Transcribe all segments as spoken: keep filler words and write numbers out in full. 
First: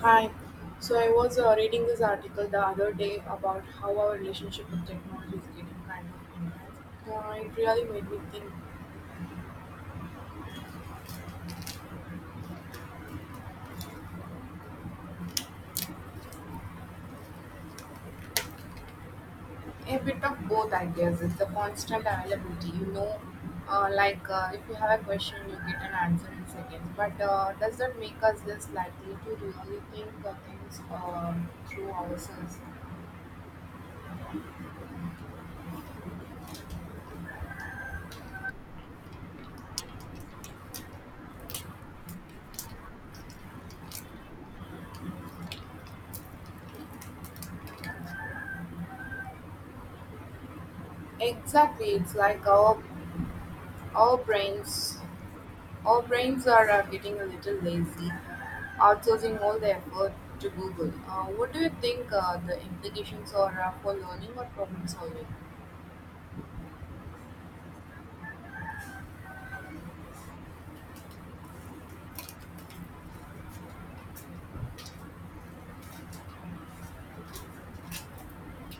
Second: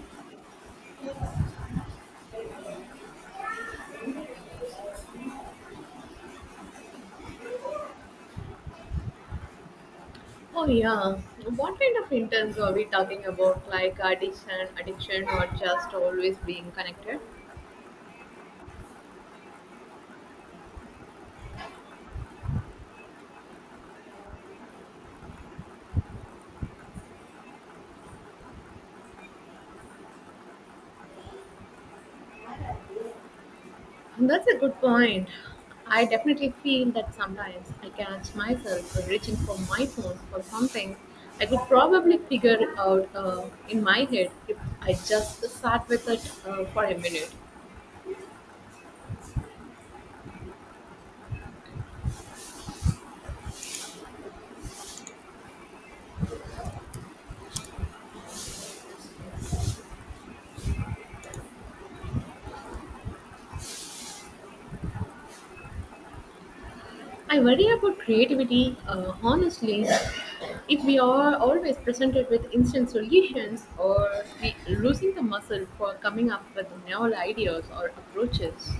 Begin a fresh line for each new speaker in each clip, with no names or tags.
Hi. So I was uh, reading this article the other day about how our relationship with technology is getting kind of intense. Uh, it really made me think
Oh yeah. What kind of interns are we talking about? Like addiction, addiction, or just always being connected?
a bit of both, I guess. It's the constant availability, you know. Uh, like uh, if you have a question, you get an answer in seconds. But uh, does that make us less likely to really think uh, things uh, through ourselves?
That's a good point. I definitely feel that sometimes I catch myself reaching for my phone for something I could probably figure out uh, in my head if I just sat with it uh, for a minute.
Exactly. It's like our our brains Our brains are uh, getting a little lazy, outsourcing all the effort to Google. Uh, what do you think uh, the implications are uh, for learning or problem solving?
I worry about creativity, uh, honestly. If we are always presented with instant solutions, or we losing the muscle for coming up with novel ideas or approaches.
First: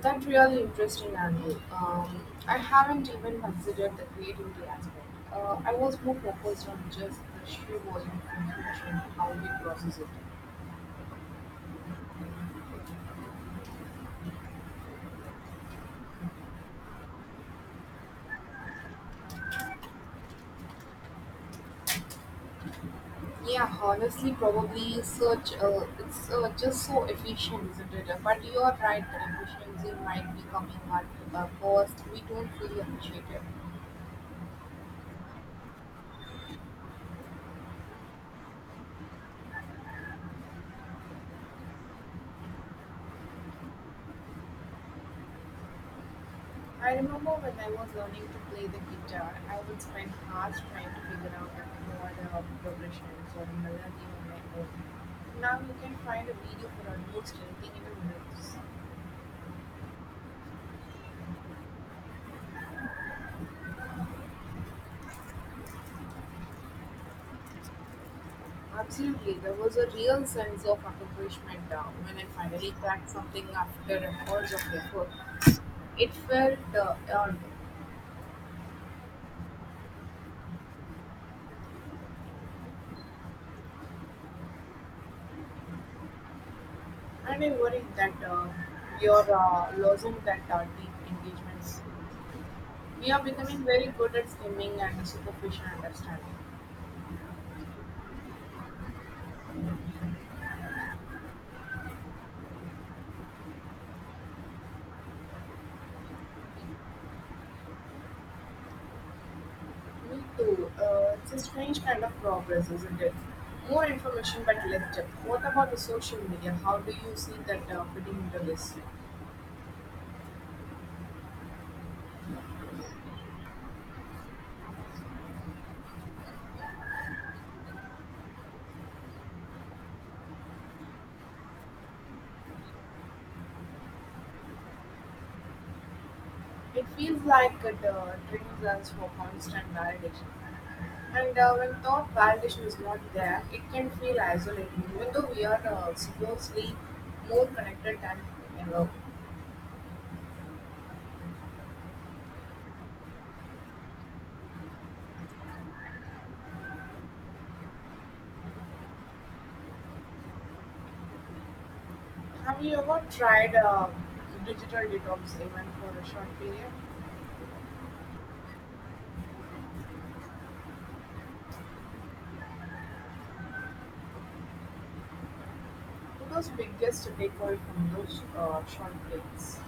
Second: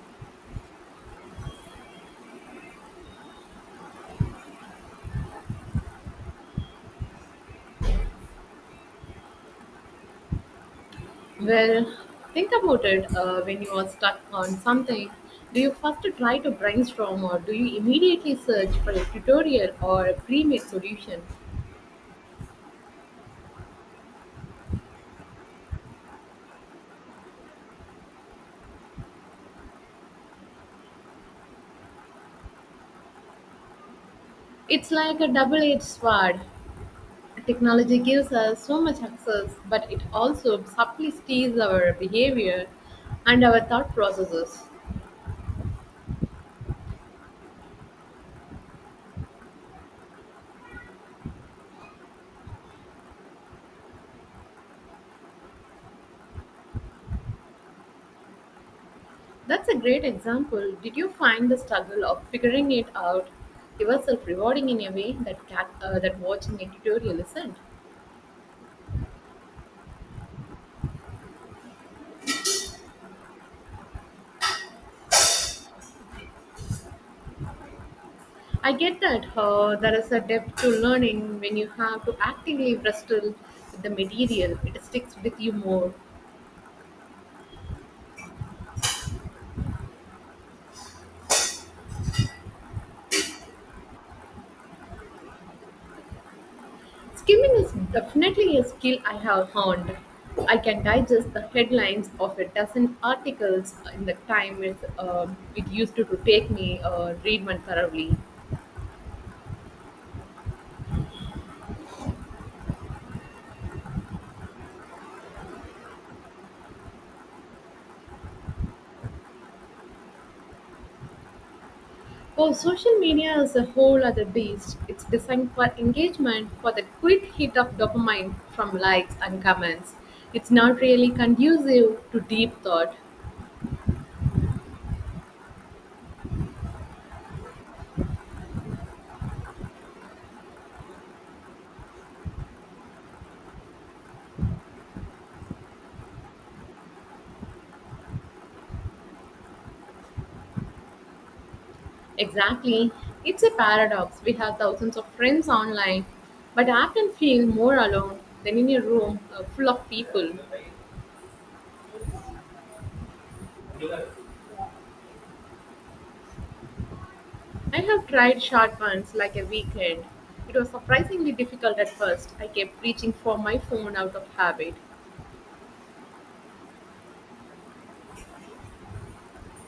That's really interesting angle. Um, I haven't even considered the creativity aspect. Uh, I was more focused on just the sheer volume of information, how we process it.
Well, think about it uh, when you are stuck on something. Do you first try to brainstorm, or do you immediately search for a tutorial or a pre made solution?
Yeah, honestly, probably search. Uh, it's uh, just so efficient, isn't it? Uh, But you are right that efficiency might be coming at a cost we don't fully appreciate it.
It's like a double edged sword. Technology gives us so much access, but it also subtly steals our behavior and our thought processes.
I remember when I was learning to play the guitar, I would spend hours trying to figure out the chord or progressions or melody on my own. Now you can find a video for almost anything in a minute.
That's a great example. Did you find the struggle of figuring it out yourself rewarding in a way that cat, uh, that watching a tutorial isn't?
Absolutely, there was a real sense of accomplishment uh, when I finally cracked something after hours of effort. It felt uh, earned,
I get that uh, there is a depth to learning when you have to actively wrestle with the material. It sticks with you more.
and I worry that uh, we are uh, losing that uh, deep engagements. We are becoming very good at skimming and superficial understanding.
Skimming is definitely a skill I have honed. I can digest the headlines of a dozen articles in the time it, um it used to, to take me uh, read one thoroughly.
Me too. Uh, it's a strange kind of progress, isn't it? More information but less depth. What about the social media? How do you see that uh, fitting into this?
Oh, social media is a whole other beast. It's designed for engagement, for the quick hit of dopamine from likes and comments. It's not really conducive to deep thought.
It feels like it uh, trains us for constant validation. And uh, when thought validation is not there, it can feel isolating, even though we are uh, supposedly more connected than ever.
Exactly. It's a paradox. We have thousands of friends online, but often feel more alone than in a room uh, full of people.
Have you ever tried uh, digital detox even for a short period?
I have tried short ones like a weekend. It was surprisingly difficult at first. I kept reaching for my phone out of habit.
What was biggest takeaway from those uh, short breaks?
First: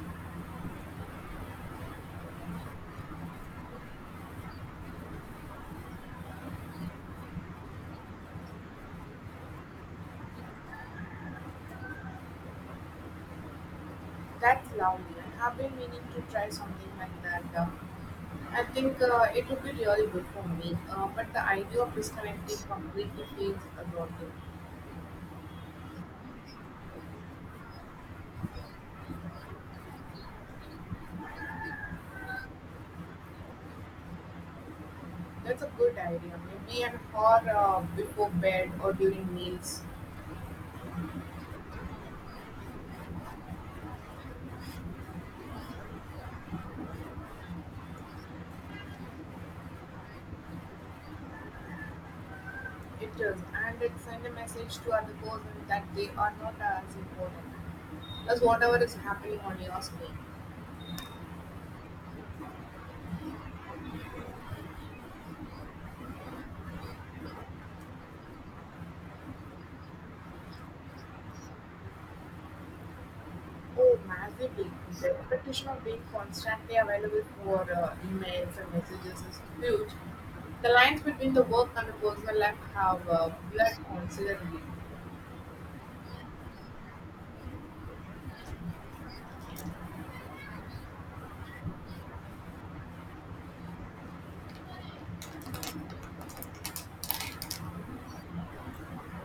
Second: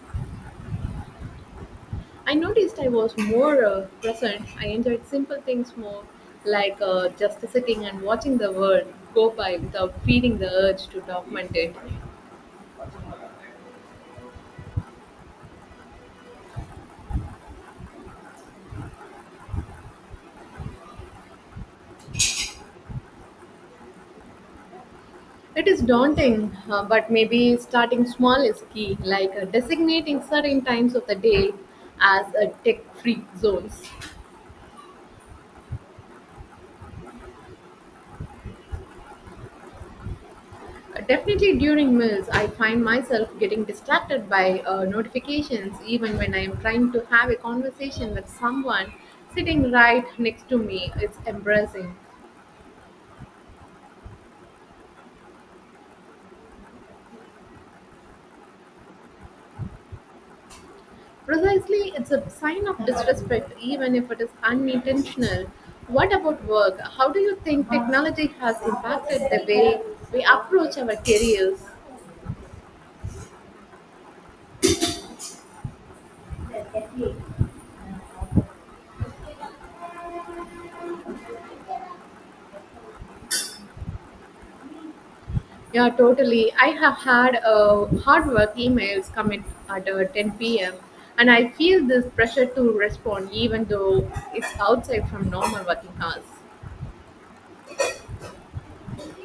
I noticed I was more uh, present. I enjoyed simple things more, like uh, just sitting and watching the world go by without feeling the urge to document it.
That's lovely. I have been meaning to try something like that. Uh, I think uh, it would be really good for me, uh, but the idea of disconnecting completely feels daunting.
It is daunting, uh, but maybe starting small is key, like uh, designating certain times of the day as uh, tech free zones.
That's a good idea. Maybe an hour uh, before bed or during meals.
Uh, definitely during meals, I find myself getting distracted by uh, notifications, even when I am trying to have a conversation with someone sitting right next to me. It's embarrassing.
It does, and it sends a message to other person that they are not as important as whatever is happening on your screen.
Precisely, it's a sign of disrespect, even if it is unintentional. What about work? How do you think technology has impacted the way we approach our careers?
Oh, massively. The expectation of being constantly available for uh, emails and messages is huge. The lines between the work and the personal life have uh, blurred considerably.
Yeah, totally. I have had uh, hard work emails come in at uh, ten p m and I feel this pressure to respond even though it's outside from normal working hours.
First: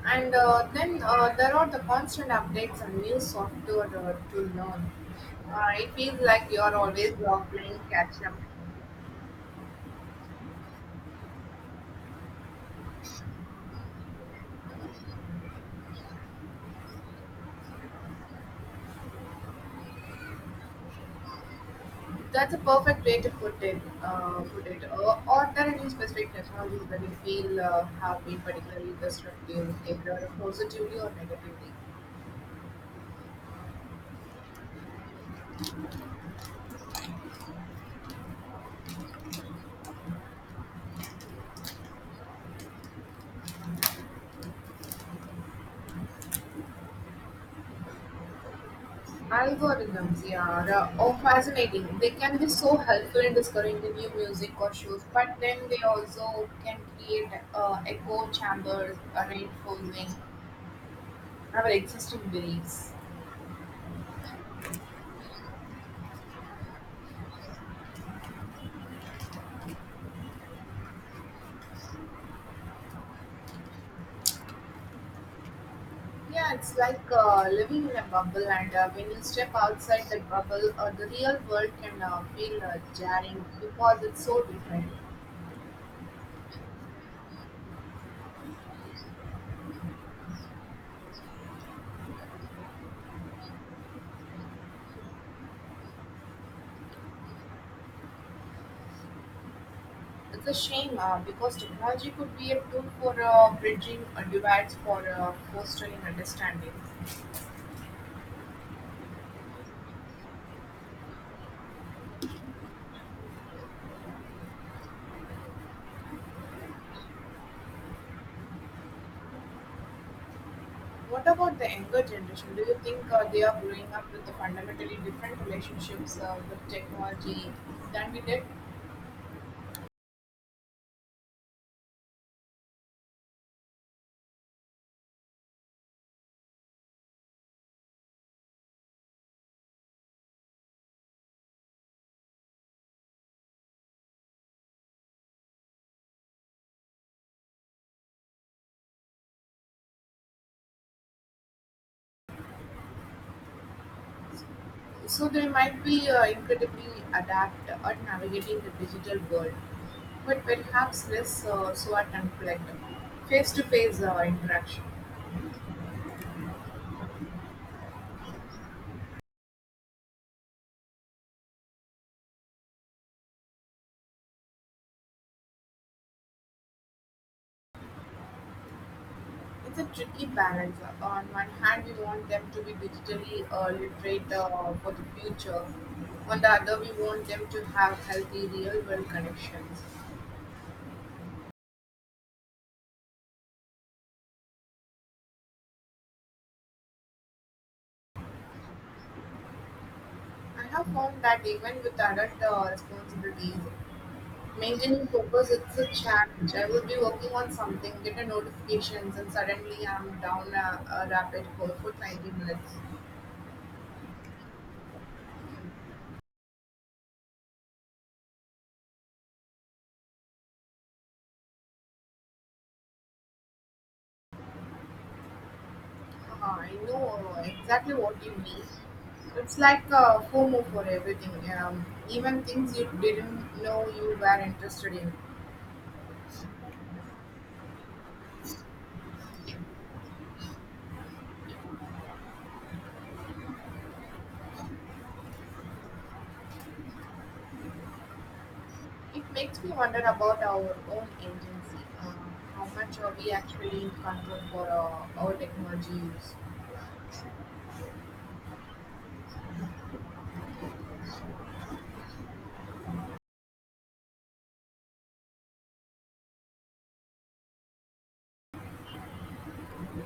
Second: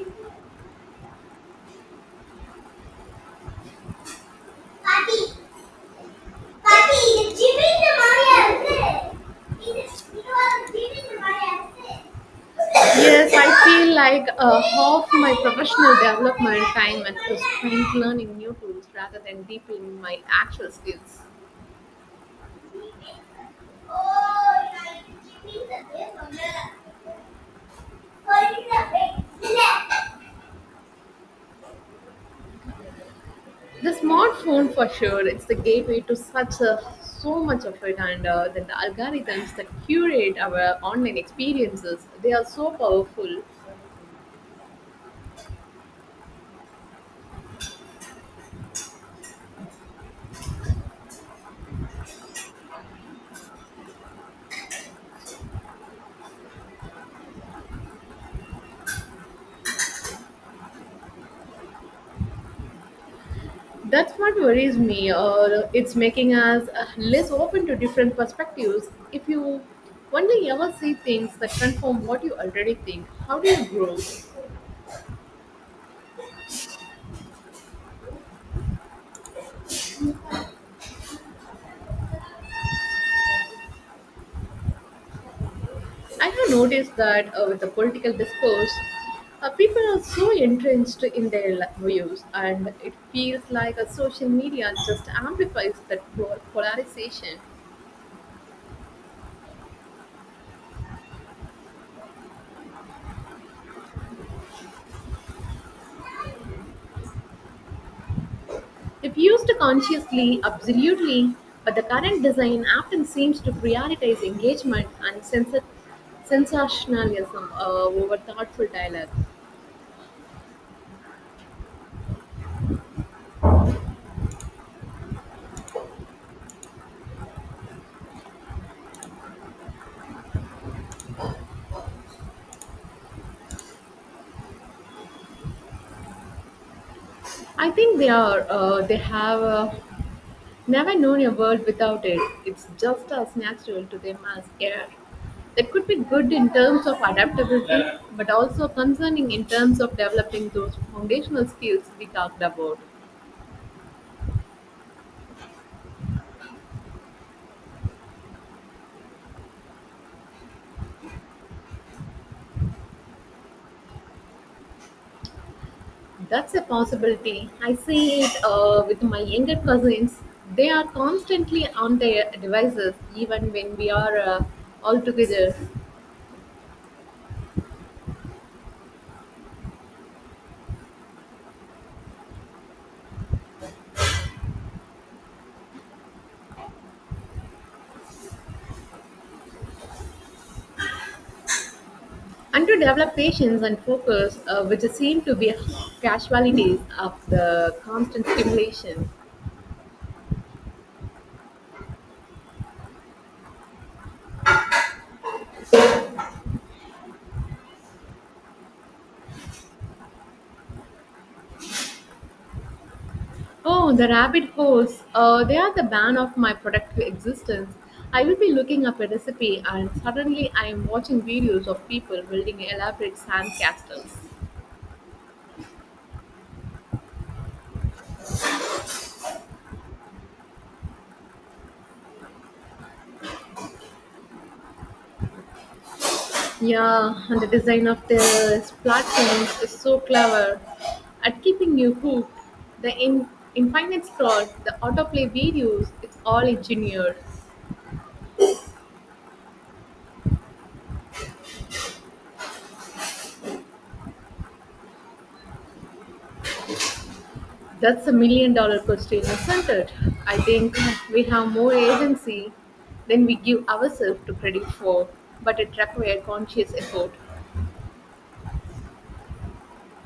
And uh, then uh, there are the constant updates and new software uh, to learn. Uh, it feels like you are always uh, playing catch up.
Yes, I feel like uh, half my professional development time is spent learning new tools rather than deepening my actual skills.
That's a perfect way to put it. Uh, put it. Uh, are there any specific technologies that you feel uh, have been particularly disruptive, either positively or negatively?
The smartphone for sure, it's the gateway to such a so much of it, and uh, then the algorithms that curate our online experiences, they are so powerful.
Algorithms, yeah, are oh, fascinating. They can be so helpful in discovering the new music or shows, but then they also can create uh, echo chambers, uh, reinforcing our existing beliefs.
That's what worries me. Uh, it's making us uh, less open to different perspectives. If you only ever see things that confirm what you already think, how do you grow?
Yeah, it's like uh, living in a bubble, and uh, when you step outside that bubble, uh, the real world can uh, feel uh, jarring because it's so different.
I have noticed that uh, with the political discourse, uh, people are so entrenched in their li- views, and it feels like a social media just amplifies that po- polarization.
It's a shame uh, because technology could be a tool for uh, bridging uh, divides for uh, fostering understanding.
If used consciously, absolutely, but the current design often seems to prioritize engagement and censor- sensationalism uh, over thoughtful dialogue.
What about the younger generation? Do you think uh, they are growing up with the fundamentally different relationships uh, with technology than we did?
I think they are uh, they have uh, never known a world without it. It's just as natural to them as air. That could be good in terms of adaptability, but also concerning in terms of developing those foundational skills we talked about.
So they might be uh, incredibly adept at navigating the digital world, but perhaps less uh, so at conflict, face-to-face uh, interaction.
That's a possibility. I see it uh, with my younger cousins. They are constantly on their devices, even when we are uh, all together.
It's a tricky balance. On one hand, we want them to be digitally uh, literate uh, for the future. On the other, we want them to have healthy real-world connections.
And to develop patience and focus, uh, which seem to be casualties of the constant stimulation.
I have found that even with adult uh, responsibilities, maintaining focus it's a challenge. I will be working on something, get a notifications and suddenly i'm down a, a rapid hole for twenty minutes.
Oh, the rabbit holes. Uh, they are the ban of my productive existence. I will be looking up a recipe and suddenly I am watching videos of people building elaborate sand castles.
Uh, i know exactly what you mean. It's like a fomo for everything, um, even things you didn't know you were interested in.
Yeah, and the design of the platforms is so clever at keeping you hooked. The in- infinite scroll, the autoplay videos, it's all engineered.
It makes me wonder about our own agency, uh, how much are we actually in control for our, our technology use.
That's a million dollar question, isn't it? I think we have more agency than we give ourselves to credit for, but it requires conscious effort.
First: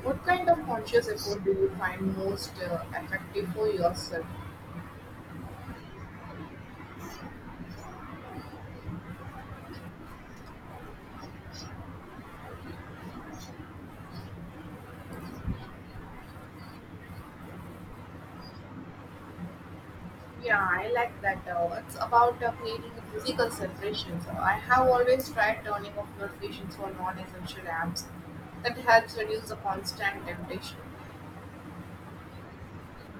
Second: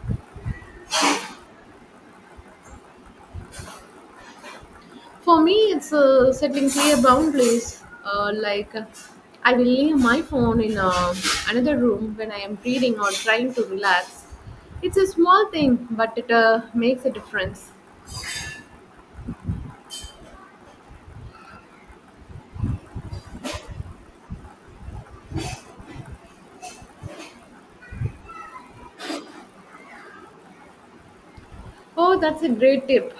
What kind of conscious effort do you find most uh, effective for yourself?
For me, it's uh, setting clear boundaries. Uh, like, uh, I will leave my phone in uh, another room when I am reading or trying to relax. It's a small thing, but it uh, makes a difference.
Yeah, I like that. Uh, it's about uh, creating a physical separation. So I have always tried turning off notifications for non-essential apps. That helps reduce the constant temptation.
Oh, that's a great tip.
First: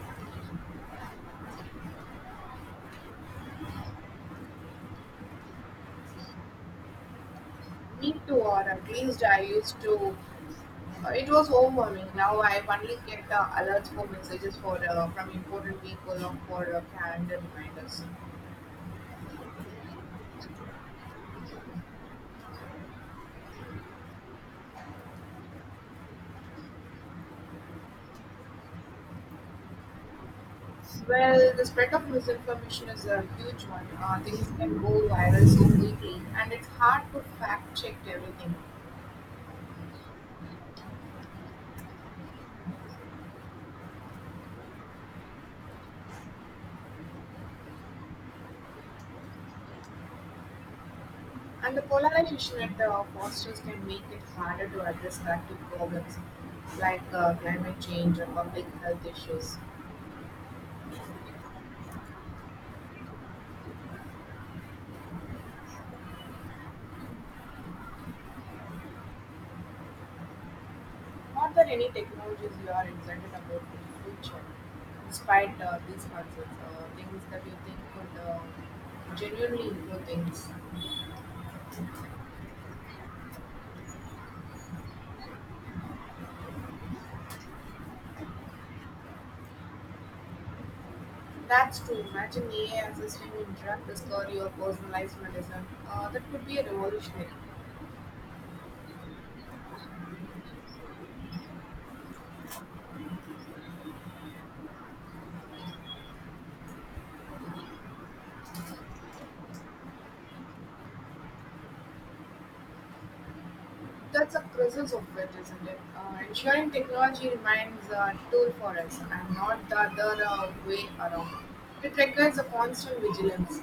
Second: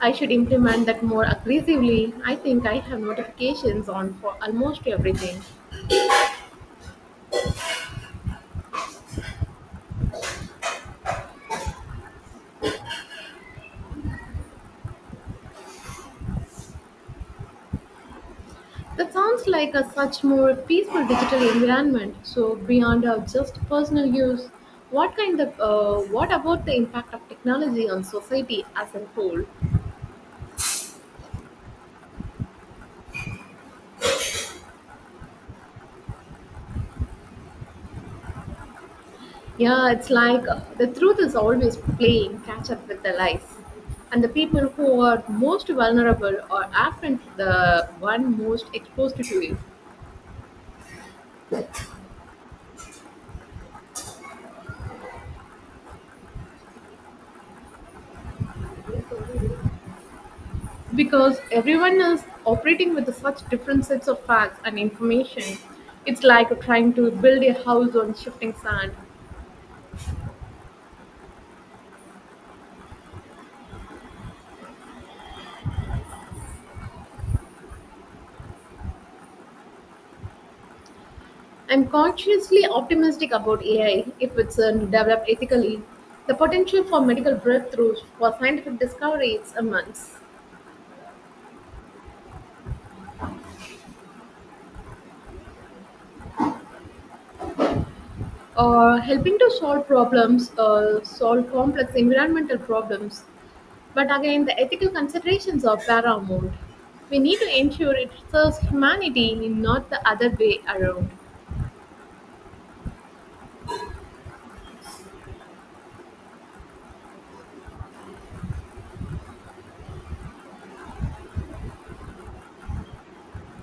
I should implement that more aggressively. I think I have notifications on for almost everything.
Me too, or at least I used to. Uh, it was overwhelming. Now I only get uh, alerts for messages for uh, from important people or for uh, calendar reminders.
That sounds like a such more peaceful digital environment. So beyond uh, just personal use, what kind of uh, what about the impact of technology on society as a whole?
Well, the spread of misinformation is a huge one. Uh, things can go viral so quickly, and it's hard to fact check everything.
Yeah, it's like uh, the truth is always playing catch up with the lies, and the people who are most vulnerable are often the one most exposed to it,
And the polarization at the fosters can make it harder to address collective problems like uh, climate change or public health issues.
because everyone is operating with such different sets of facts and information. It's like trying to build a house on shifting sand.
Not that any technologies you are excited about in the future, despite uh, these concerns, uh, things that you think could uh, genuinely improve things.
I'm cautiously optimistic about A I if it's uh, developed ethically. The potential for medical breakthroughs for scientific discoveries, is immense.
That's true. Imagine A I assisting in drug discovery or personalized medicine. Uh, that could be a revolutionary.
Uh, helping to solve problems, uh, solve complex environmental problems. But again, the ethical considerations are paramount. We need to ensure it serves humanity, not the other way around.
That's the presence of it, isn't it? Uh, ensuring technology remains a tool for us and not the other uh, way around. It requires a constant vigilance,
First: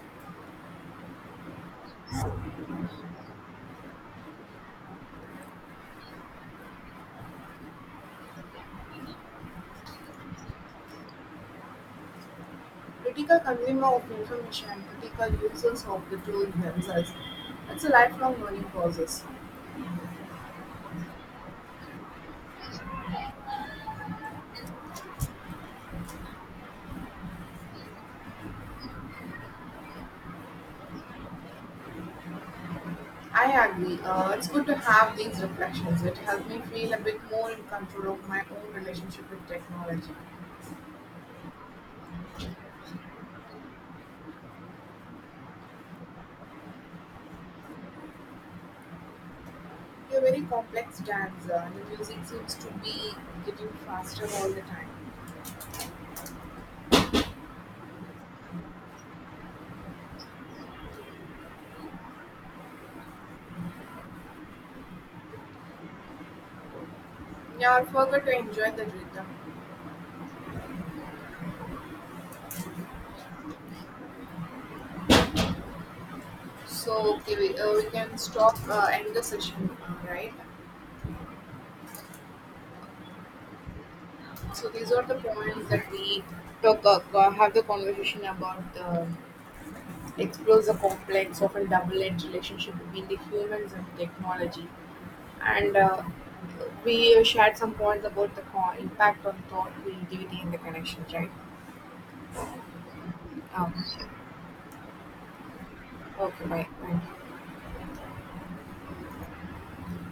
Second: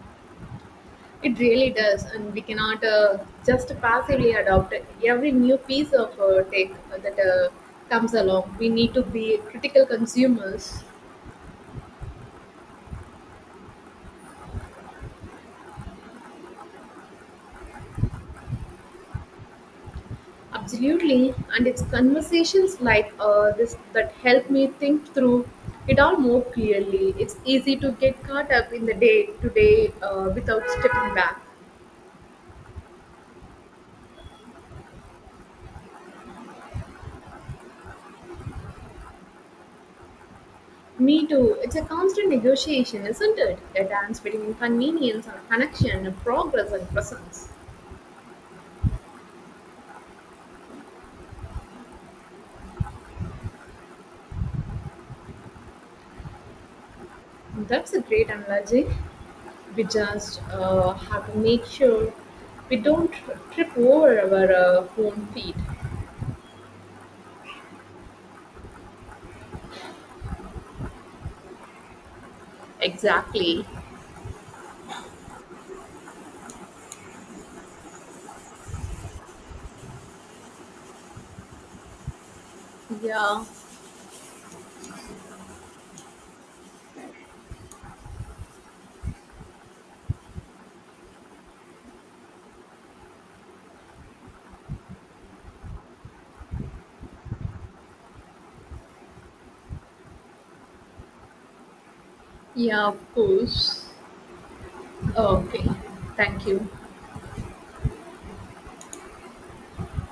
It really does, and we cannot uh, just passively adopt every new piece of uh, tech that uh, comes along. We need to be critical consumers.
critical consumer of information, and critical users of the tool themselves. It's a lifelong learning process.
Absolutely, and it's conversations like uh, this that help me think through it all more clearly. It's easy to get caught up in the day to day uh, without stepping back.
I agree. Uh, it's good to have these reflections. It helps me feel a bit more in control of my own relationship with technology.
Me too. It's a constant negotiation, isn't it? A dance between convenience and connection, progress and presence.
You a very complex dance, uh, and the music seems to be getting faster all the time.
That's a great analogy. We just uh, have to make sure we don't trip over our uh, own feet.
Yeah, I forgot to enjoy the rhythm.
Exactly.
So okay, we, uh, we can stop uh, end the session, uh, right?
Yeah,
So these are the points that we talk uh, have the conversation about. The, explores the complex, often double-edged relationship between the humans and technology, and uh, we uh, shared some points about the co- impact on thought, creativity, and the connections, right?
yeah, of
Um,
course. Okay,
okay,
thank
bye.
you.
Thank you.